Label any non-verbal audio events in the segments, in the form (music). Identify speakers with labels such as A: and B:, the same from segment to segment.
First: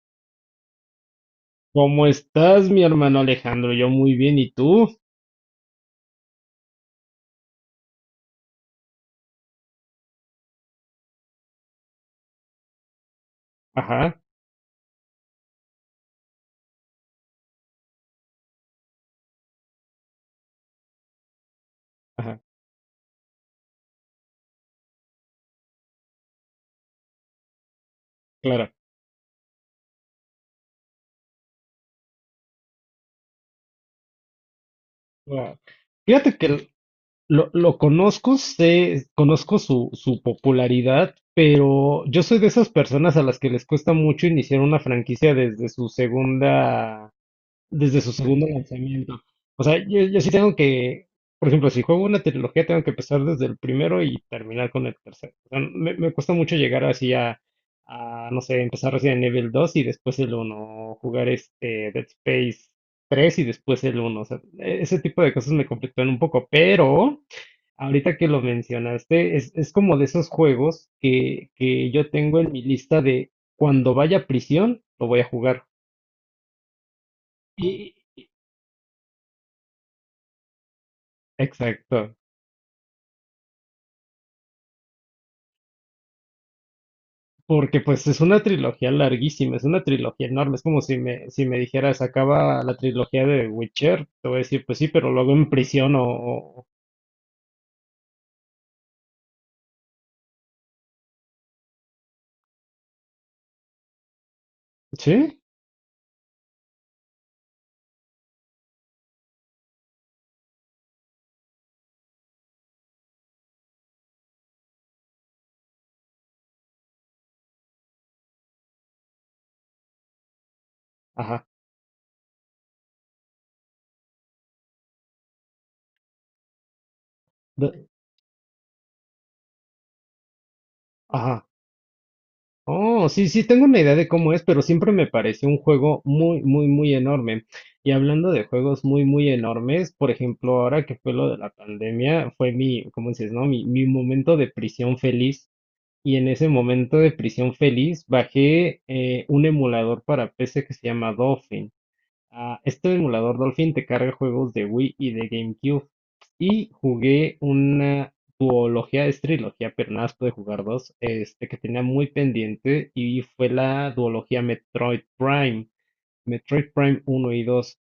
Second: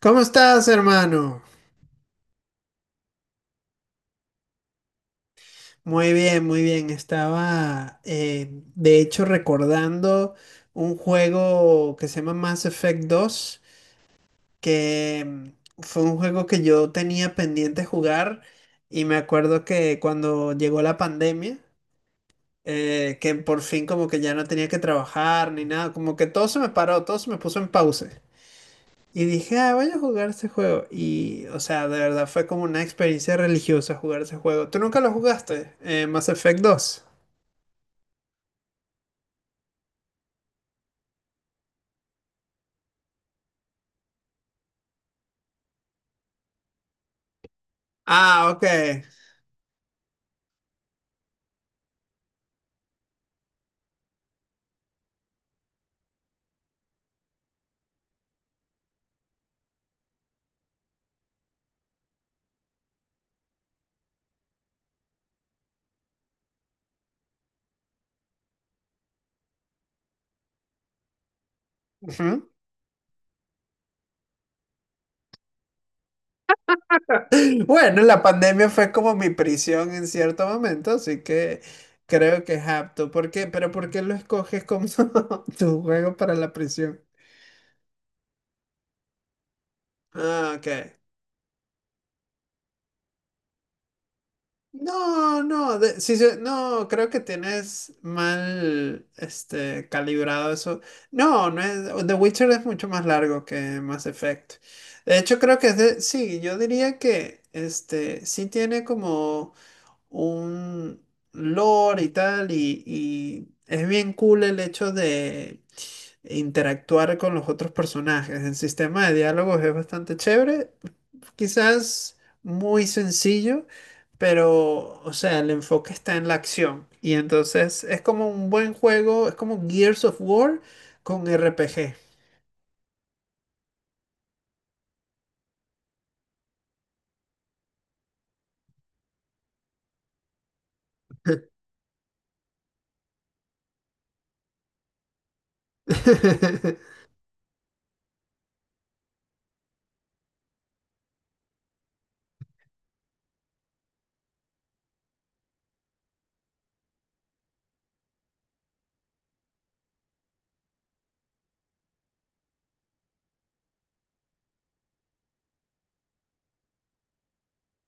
A: ¿Cómo estás, hermano?
B: ¿Cómo estás, mi hermano Alejandro? Yo muy bien, ¿y tú?
A: Muy bien, muy bien. Estaba de hecho, recordando un juego que se llama Mass Effect dos,
B: Ajá,
A: que fue un juego que yo tenía pendiente jugar y me acuerdo que cuando llegó la pandemia,
B: ajá,
A: que por fin como que ya no tenía que trabajar ni nada, como que todo se me paró, todo se me puso en pausa.
B: claro.
A: Y dije, ah, voy a jugar ese juego. Y, o sea, de verdad fue como una experiencia religiosa jugar ese juego. ¿Tú nunca lo
B: Claro.
A: jugaste? Mass
B: Fíjate
A: Effect
B: que
A: dos.
B: lo conozco, conozco su popularidad, pero yo soy de esas personas a las que les cuesta mucho iniciar una franquicia desde su segundo
A: Ah, ok.
B: lanzamiento. O sea, yo sí tengo que, por ejemplo, si juego una trilogía, tengo que empezar desde el primero y terminar con el tercero. O sea, me cuesta mucho llegar así a, no sé, empezar Resident Evil 2 y después el uno, o jugar este Dead Space 3 y después el uno. O sea, ese tipo de cosas me conflictúan un poco, pero ahorita que lo mencionaste, es como de esos juegos que yo tengo
A: Ujú. (laughs)
B: en mi lista de cuando vaya a prisión, lo voy a jugar. Y,
A: Bueno, la pandemia fue como mi prisión en cierto momento, así que
B: exacto.
A: creo que es apto. ¿Por qué? ¿Pero por qué lo escoges como (laughs) tu juego para la prisión?
B: Porque pues es una trilogía larguísima, es una trilogía
A: Ah,
B: enorme, es
A: ok.
B: como si me dijeras, acaba la trilogía de Witcher, te voy a decir, pues sí, pero luego
A: No,
B: en
A: no,
B: prisión
A: sí, sí, no, creo que tienes mal, este, calibrado eso. No, no es, The Witcher es mucho más largo que Mass Effect. De
B: ¿Sí?
A: hecho, creo que es de, sí, yo diría que, este, sí tiene como un lore y tal, y es bien cool el hecho de interactuar con los otros personajes. El sistema de diálogos es bastante chévere.
B: Ajá,
A: Quizás muy sencillo, pero, o sea, el enfoque está en la acción. Y entonces
B: de-
A: es como un buen juego, es como Gears of War con
B: ajá.
A: RPG.
B: Oh, sí, sí, tengo una idea de cómo es, pero siempre me pareció un juego muy, muy, muy enorme. Y hablando de juegos muy, muy enormes, por ejemplo, ahora que fue lo de la pandemia, fue mi, ¿cómo dices, no? Mi momento de prisión feliz. Y en ese
A: (laughs)
B: momento de prisión feliz, bajé un emulador para PC que se llama Dolphin. Ah, este emulador Dolphin te carga juegos de Wii y de GameCube. Y jugué una duología, es trilogía, pero nada más pude jugar dos, que tenía muy pendiente y fue la duología Metroid Prime. Metroid Prime uno y dos,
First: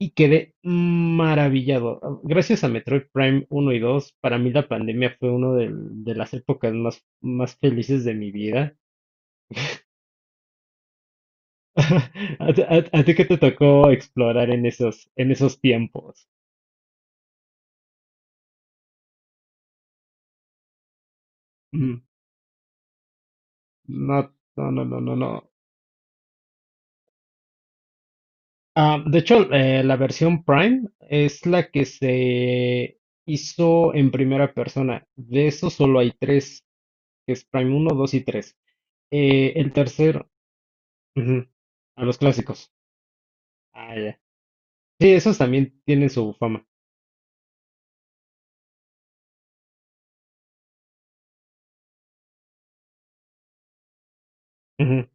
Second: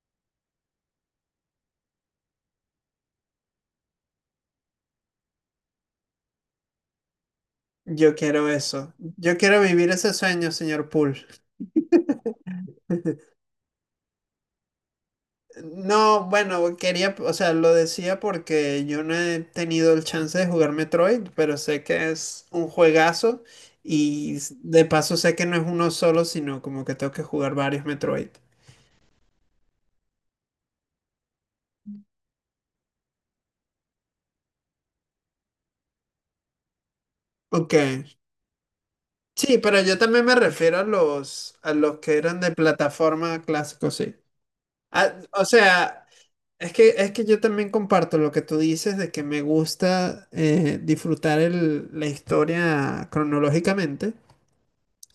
B: y quedé maravillado. Gracias a Metroid Prime uno y dos, para mí la pandemia fue una de las épocas más felices de
A: Yo
B: mi
A: quiero
B: vida.
A: eso. Yo quiero vivir ese sueño, señor Poole.
B: (laughs) ¿A ti qué te tocó explorar en esos
A: No,
B: tiempos?
A: bueno, quería, o sea, lo decía porque yo no he tenido el chance de jugar Metroid, pero sé
B: Mm.
A: que es un juegazo
B: No,
A: y
B: no, no,
A: de
B: no, no,
A: paso sé que
B: no.
A: no es uno solo, sino como que tengo que jugar varios Metroid.
B: Ah, de hecho, la versión Prime es la que se hizo en primera persona. De eso solo hay tres, que es
A: Ok.
B: Prime uno, 2 y tres.
A: Sí,
B: El
A: pero yo
B: tercer...
A: también me refiero
B: Ujú.
A: a los
B: A
A: que
B: los
A: eran de
B: clásicos.
A: plataforma clásico,
B: Ah,
A: sí.
B: ya. Sí,
A: Ah,
B: esos
A: o
B: también
A: sea,
B: tienen su fama.
A: es que yo también comparto lo que tú dices de que me gusta disfrutar la historia cronológicamente,
B: Ujú,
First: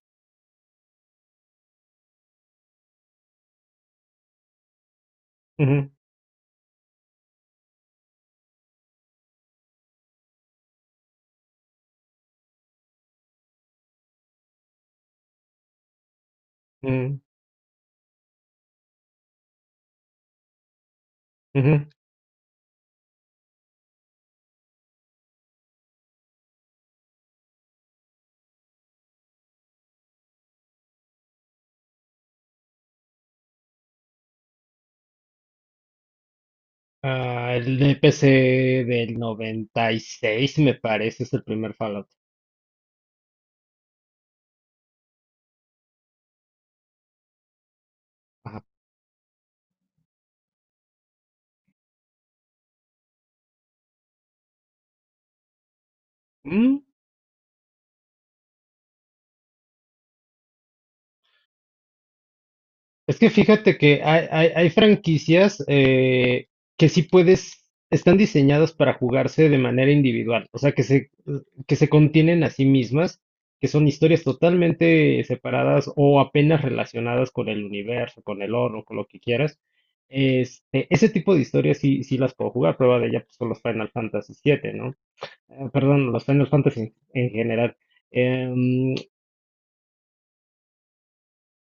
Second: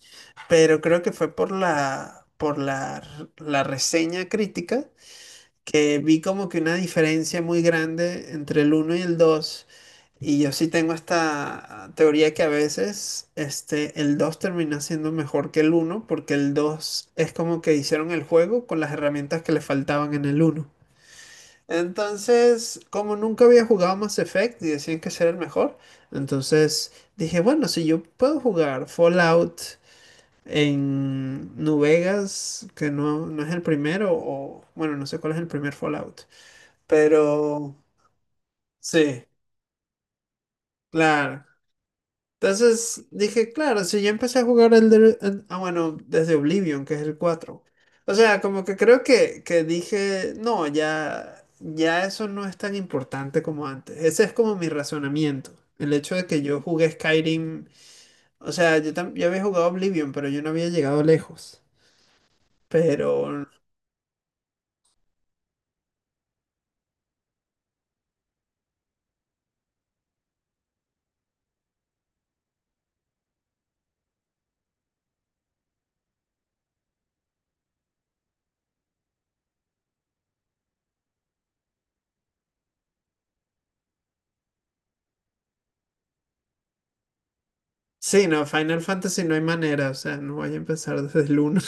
A: pero creo que fue la reseña crítica
B: ujú,
A: que vi como que una diferencia muy grande entre el uno y el dos. Y yo sí tengo esta teoría que a veces este, el 2 termina siendo mejor que el uno porque el dos
B: ujú,
A: es como que hicieron el juego con las herramientas que le faltaban en el uno.
B: ujú.
A: Entonces, como nunca había jugado Mass Effect y decían que ese era el mejor, entonces dije, bueno, si yo puedo jugar Fallout en New Vegas, que no, no es el primero, o bueno, no sé cuál es el primer Fallout.
B: Ah,
A: Pero
B: el de PC del
A: sí,
B: 96, me parece, es el
A: claro.
B: primer Fallout.
A: Entonces dije, claro, si yo empecé a jugar bueno, desde Oblivion, que es el cuatro. O sea, como que creo que dije, no, ya eso no es tan importante como antes. Ese es como mi razonamiento. El hecho de que
B: Ajá.
A: yo jugué Skyrim, o sea, yo había jugado Oblivion, pero yo no había llegado lejos. Pero
B: Es que fíjate que hay franquicias que sí puedes, están diseñadas para jugarse de manera individual, o sea, que se contienen a sí mismas, que son historias totalmente separadas o apenas relacionadas con el universo, con el oro, con lo que quieras. Ese tipo de historias sí, sí las puedo jugar, prueba de ella pues, son los Final Fantasy 7, ¿no? Perdón, los Final Fantasy en general.
A: sí, no, Final
B: Em,
A: Fantasy no hay manera, o sea, no voy a empezar desde el uno.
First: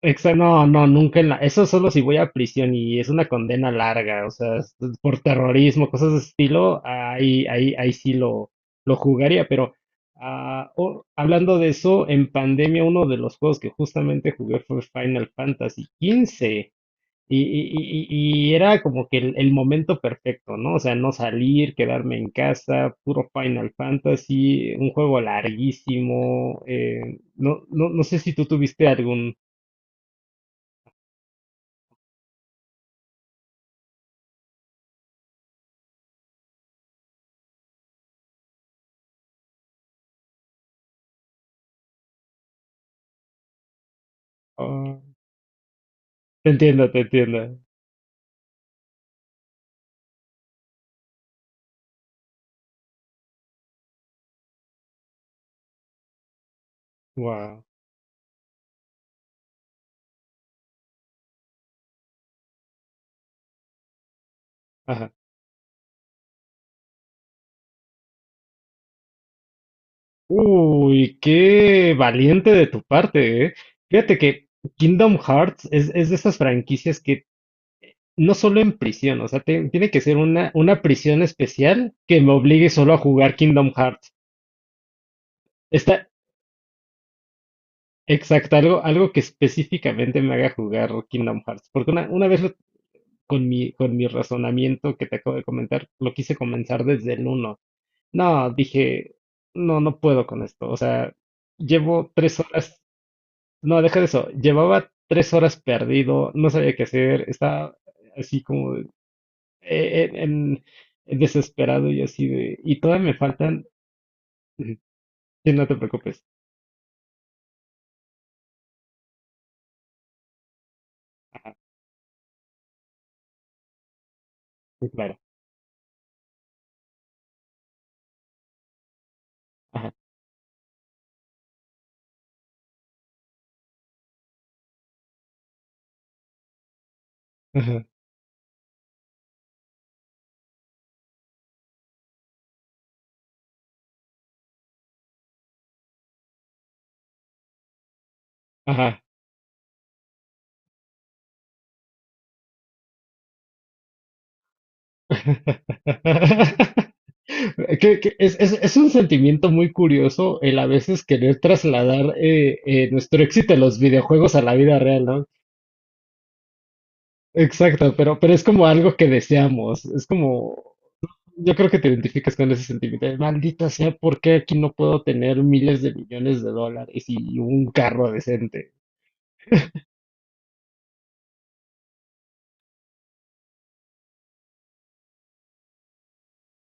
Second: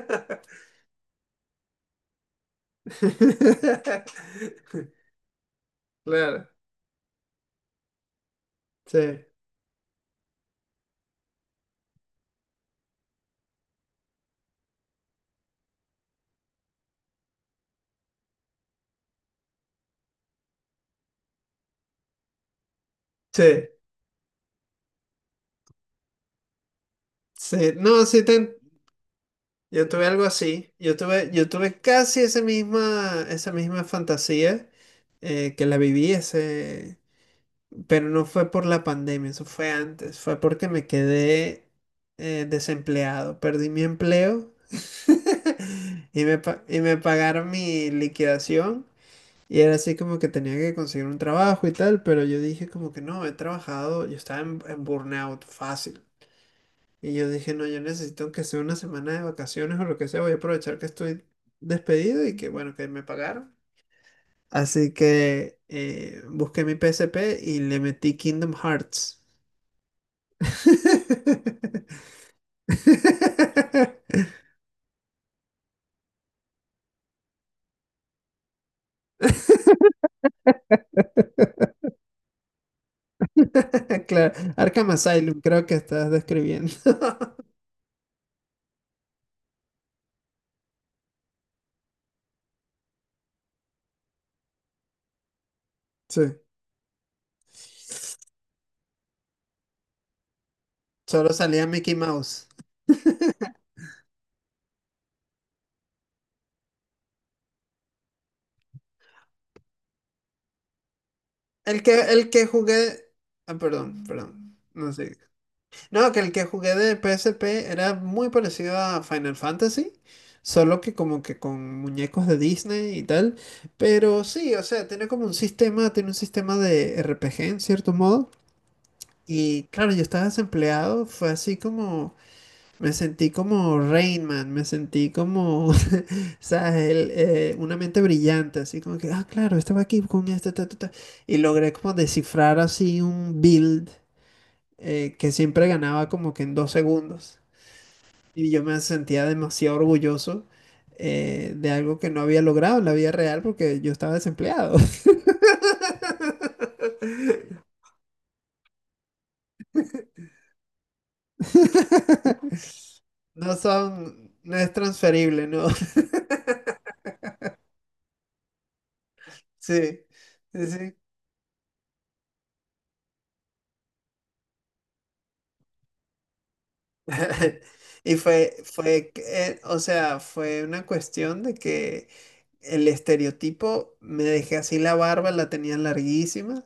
B: Exacto, no, no, nunca en la... Eso solo si voy a prisión y es
A: (laughs)
B: una condena larga, o sea, es por terrorismo, cosas de
A: Claro,
B: estilo, ahí sí lo
A: sí,
B: jugaría, pero hablando de eso, en pandemia uno de los juegos que justamente jugué fue Final Fantasy 15 y era como que el momento perfecto, ¿no? O sea, no salir, quedarme en casa, puro
A: sí,
B: Final Fantasy, un juego larguísimo,
A: sí.
B: no, no, no
A: No,
B: sé
A: sí,
B: si tú tuviste algún...
A: yo tuve algo así. Yo tuve casi esa misma fantasía que la viví ese, pero no fue por la pandemia, eso fue antes, fue porque me quedé desempleado, perdí mi empleo.
B: Ah,
A: (laughs) Y me,
B: te
A: y
B: entiendo,
A: me
B: te
A: pagaron
B: entiendo.
A: mi liquidación. Y era así como que tenía que conseguir un trabajo y tal, pero yo dije como que no, he trabajado, yo estaba en burnout fácil. Y yo dije,
B: Wow.
A: no, yo necesito que sea una semana de vacaciones o lo que sea, voy a aprovechar que estoy despedido y que bueno, que me pagaron. Así
B: Ajá.
A: que busqué mi PSP y le metí Kingdom Hearts.
B: Uy, qué
A: (laughs)
B: valiente de tu parte, ¿eh? Fíjate que Kingdom Hearts es de esas franquicias que no solo en prisión, o sea, tiene que ser una prisión especial que me obligue solo a jugar Kingdom Hearts.
A: Claro, Arkham Asylum, creo que
B: Está
A: estás describiendo. (laughs)
B: exacto, algo que específicamente me haga jugar Kingdom Hearts. Porque una vez con mi razonamiento que te acabo de comentar, lo
A: Sí.
B: quise comenzar desde el uno. No, dije, no, no puedo con esto. O sea,
A: Solo salía Mickey
B: llevo 3
A: Mouse.
B: horas.
A: (laughs)
B: No, deja de eso. Llevaba 3 horas perdido, no sabía qué hacer, estaba así como eh, eh, en-
A: El
B: desesperado
A: que,
B: y así
A: el que
B: de. Y
A: jugué.
B: todavía me
A: Ah,
B: faltan.
A: perdón, perdón.
B: Ujú.
A: No sé.
B: Sí, no te
A: No, que
B: preocupes.
A: el que jugué de PSP era muy parecido a Final Fantasy. Solo que como que con muñecos de Disney y tal. Pero sí, o
B: Sí,
A: sea, tiene
B: claro.
A: como un sistema, tiene un sistema de RPG en cierto modo. Y
B: Ajá.
A: claro, yo estaba desempleado. Fue así como. Me sentí como Rainman, me sentí como, (laughs) ¿sabes? El, una
B: Ajá.
A: mente brillante, así como que, ah, claro, estaba aquí con este, ta, ta, ta". Y logré como descifrar así un build que siempre ganaba como que en dos segundos. Y yo me
B: Ajá.
A: sentía demasiado orgulloso de algo que no había logrado en la vida real porque yo estaba desempleado. (laughs)
B: (laughs) Que es un sentimiento muy curioso el a veces querer trasladar nuestro éxito
A: No
B: en los
A: son,
B: videojuegos a la
A: no es
B: vida real, ¿no?
A: transferible, ¿no?
B: Exacto, pero es como algo que
A: (laughs)
B: deseamos,
A: Sí,
B: es como,
A: sí, sí.
B: yo creo que te identificas con ese sentimiento de, maldita sea, ¿por qué aquí no puedo tener miles de millones de dólares y
A: (laughs)
B: un carro
A: Y
B: decente?
A: o sea, fue una cuestión de que el estereotipo, me dejé así la barba, la tenía larguísima.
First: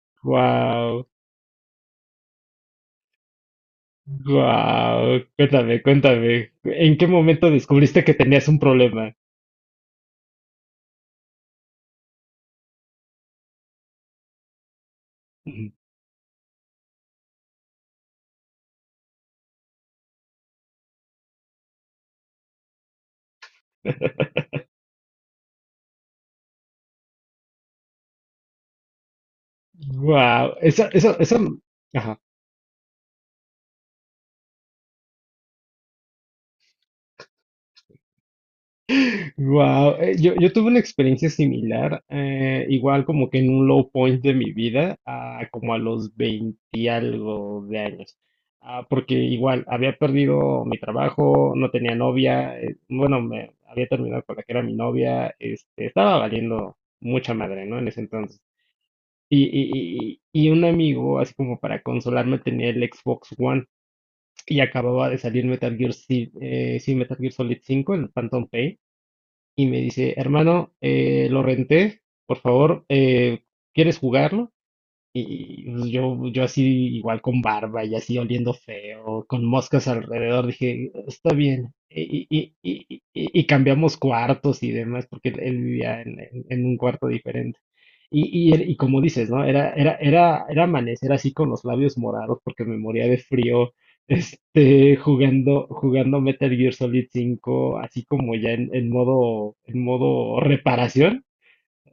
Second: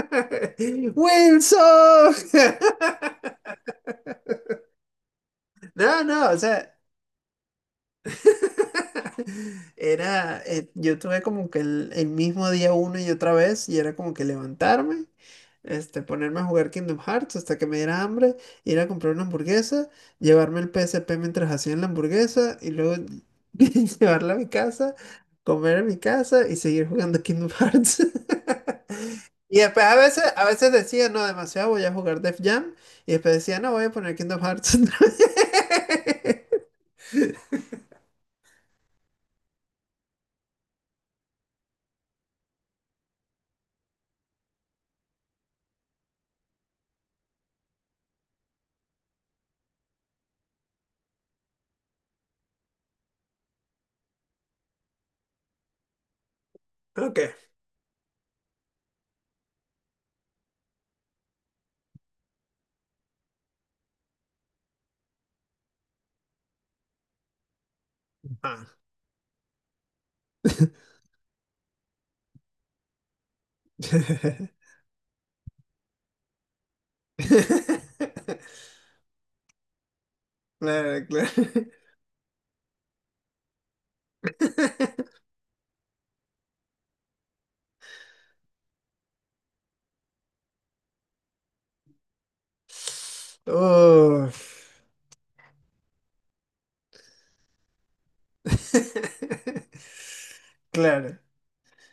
A: (laughs)
B: Wow,
A: ¡Wilson! (laughs)
B: wow, cuéntame,
A: No, no, o
B: cuéntame,
A: sea,
B: ¿en qué momento descubriste que tenías un problema?
A: (laughs) era, yo tuve como que el mismo día una y otra vez y era como que levantarme, este, ponerme a jugar Kingdom Hearts hasta que me diera hambre, ir a comprar una hamburguesa, llevarme el PSP mientras hacían la hamburguesa y luego (laughs) llevarla a mi
B: (laughs)
A: casa, comer en mi casa y seguir jugando Kingdom Hearts. (laughs) Y después a
B: Wow,
A: veces
B: eso,
A: decía,
B: eso,
A: no,
B: eso.
A: demasiado, voy a jugar Def Jam y después decía, no, voy a poner Kingdom Hearts otra vez".
B: Wow, yo tuve una experiencia similar, igual como que en un low point de mi vida, ah, como a los 20 y algo de años. Ah, porque igual había perdido mi trabajo, no tenía novia, bueno, me había terminado con la que era mi novia, estaba valiendo
A: (laughs) Ok.
B: mucha madre, ¿no? En ese entonces. Y un amigo, así como para consolarme, tenía el Xbox One y acababa de salir sí, Metal Gear Solid 5, el Phantom Pain.
A: Ah.
B: Y me dice, hermano, lo renté, por favor, ¿quieres jugarlo?
A: (laughs)
B: Y pues, yo así igual con barba y así oliendo
A: (laughs)
B: feo, con moscas alrededor, dije,
A: Claro, claro.
B: está bien. Y cambiamos cuartos y demás,
A: (laughs)
B: porque él vivía en un cuarto diferente. Y como dices, ¿no? Era amanecer así con los labios morados porque me moría de frío, (laughs)
A: Oh.
B: jugando Metal Gear Solid 5 así como ya en, en
A: (laughs)
B: modo, en modo
A: Claro.
B: reparación.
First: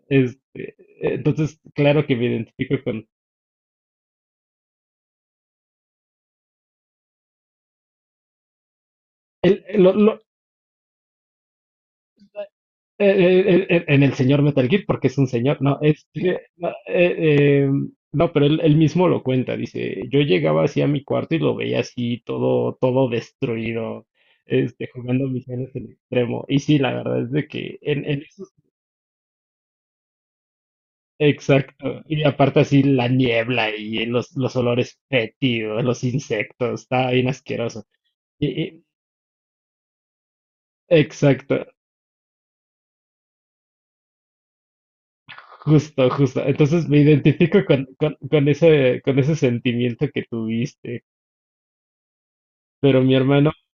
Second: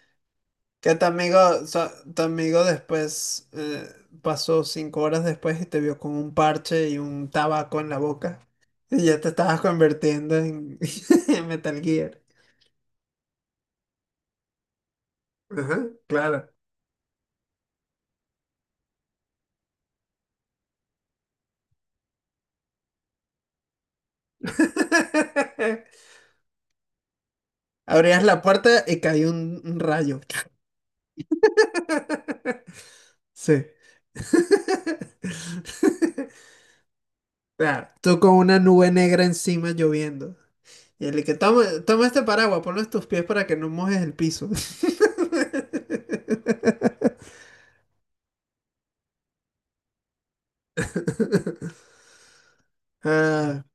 B: Este,
A: Que tu amigo,
B: entonces, claro que
A: tu
B: me
A: amigo
B: identifico.
A: después pasó cinco horas después y te vio con un parche y un tabaco en la boca. Y ya te estabas
B: El- lo- lo-
A: convirtiendo en, (laughs) en Metal Gear.
B: en el señor Metal Gear, porque es un señor, no,
A: Ajá, claro.
B: no, no, pero él mismo lo cuenta, dice, yo llegaba así a mi cuarto y lo veía así todo destruido, jugando misiones en
A: (laughs)
B: extremo. Y sí, la verdad es de que
A: Abrías la puerta y cayó un rayo.
B: exacto, y aparte así la
A: (laughs) Sí.
B: niebla y los olores fétidos, los
A: (laughs)
B: insectos, está bien asqueroso.
A: Claro, tú con una
B: Y, y-
A: nube negra encima lloviendo. Y el que toma,
B: exacto,
A: toma este paraguas, ponlo en tus pies para que no mojes el piso.
B: Justo, justo. Entonces me
A: (laughs)
B: identifico con ese sentimiento que tuviste. Pero mi hermano,
A: Ah,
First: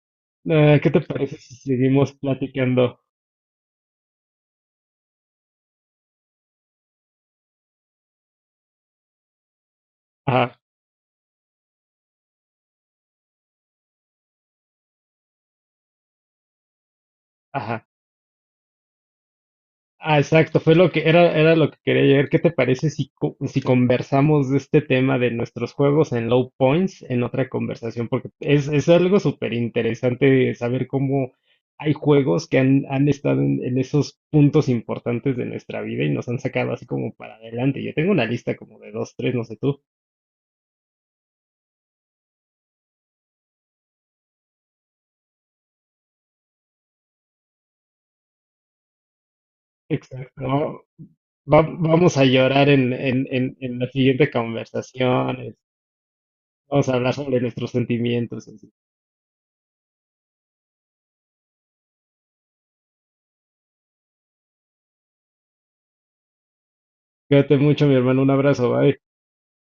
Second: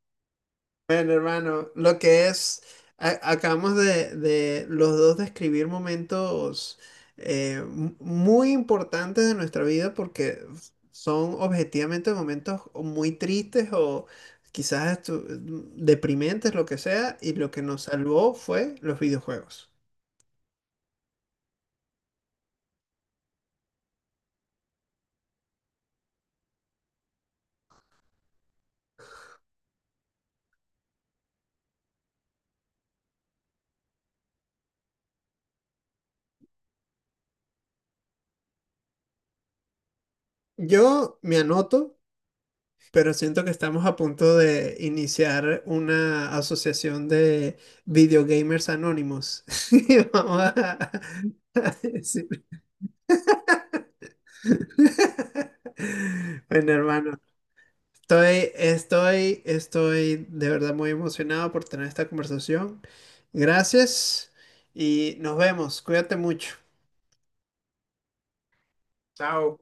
B: ¿qué te
A: bueno,
B: parece si
A: hermano, lo
B: seguimos
A: que es,
B: platicando?
A: acabamos de los dos describir momentos muy importantes de nuestra vida porque
B: Ajá,
A: son objetivamente momentos o muy tristes o quizás deprimentes, lo que sea, y lo que nos
B: ajá.
A: salvó fue los videojuegos.
B: Ah, exacto, fue lo que era lo que quería llegar. ¿Qué te parece si conversamos de este tema de nuestros juegos en low points en otra conversación? Porque es algo súper interesante saber cómo hay juegos que han estado en esos puntos importantes de nuestra vida y nos han sacado así como para adelante. Yo tengo una lista como de dos, tres, no sé tú.
A: Yo me anoto, pero siento que estamos a punto de iniciar una asociación de videogamers anónimos. (laughs) Y vamos
B: Exacto. ¿No? Va-
A: a
B: vamos a
A: decir.
B: llorar en la siguiente conversación.
A: (laughs) Bueno,
B: Vamos a hablar
A: hermano,
B: sobre nuestros sentimientos. Y así.
A: estoy de verdad muy emocionado por tener esta conversación. Gracias y nos vemos. Cuídate mucho.
B: Cuídate mucho, mi hermano. Un abrazo, bye.
A: Chao.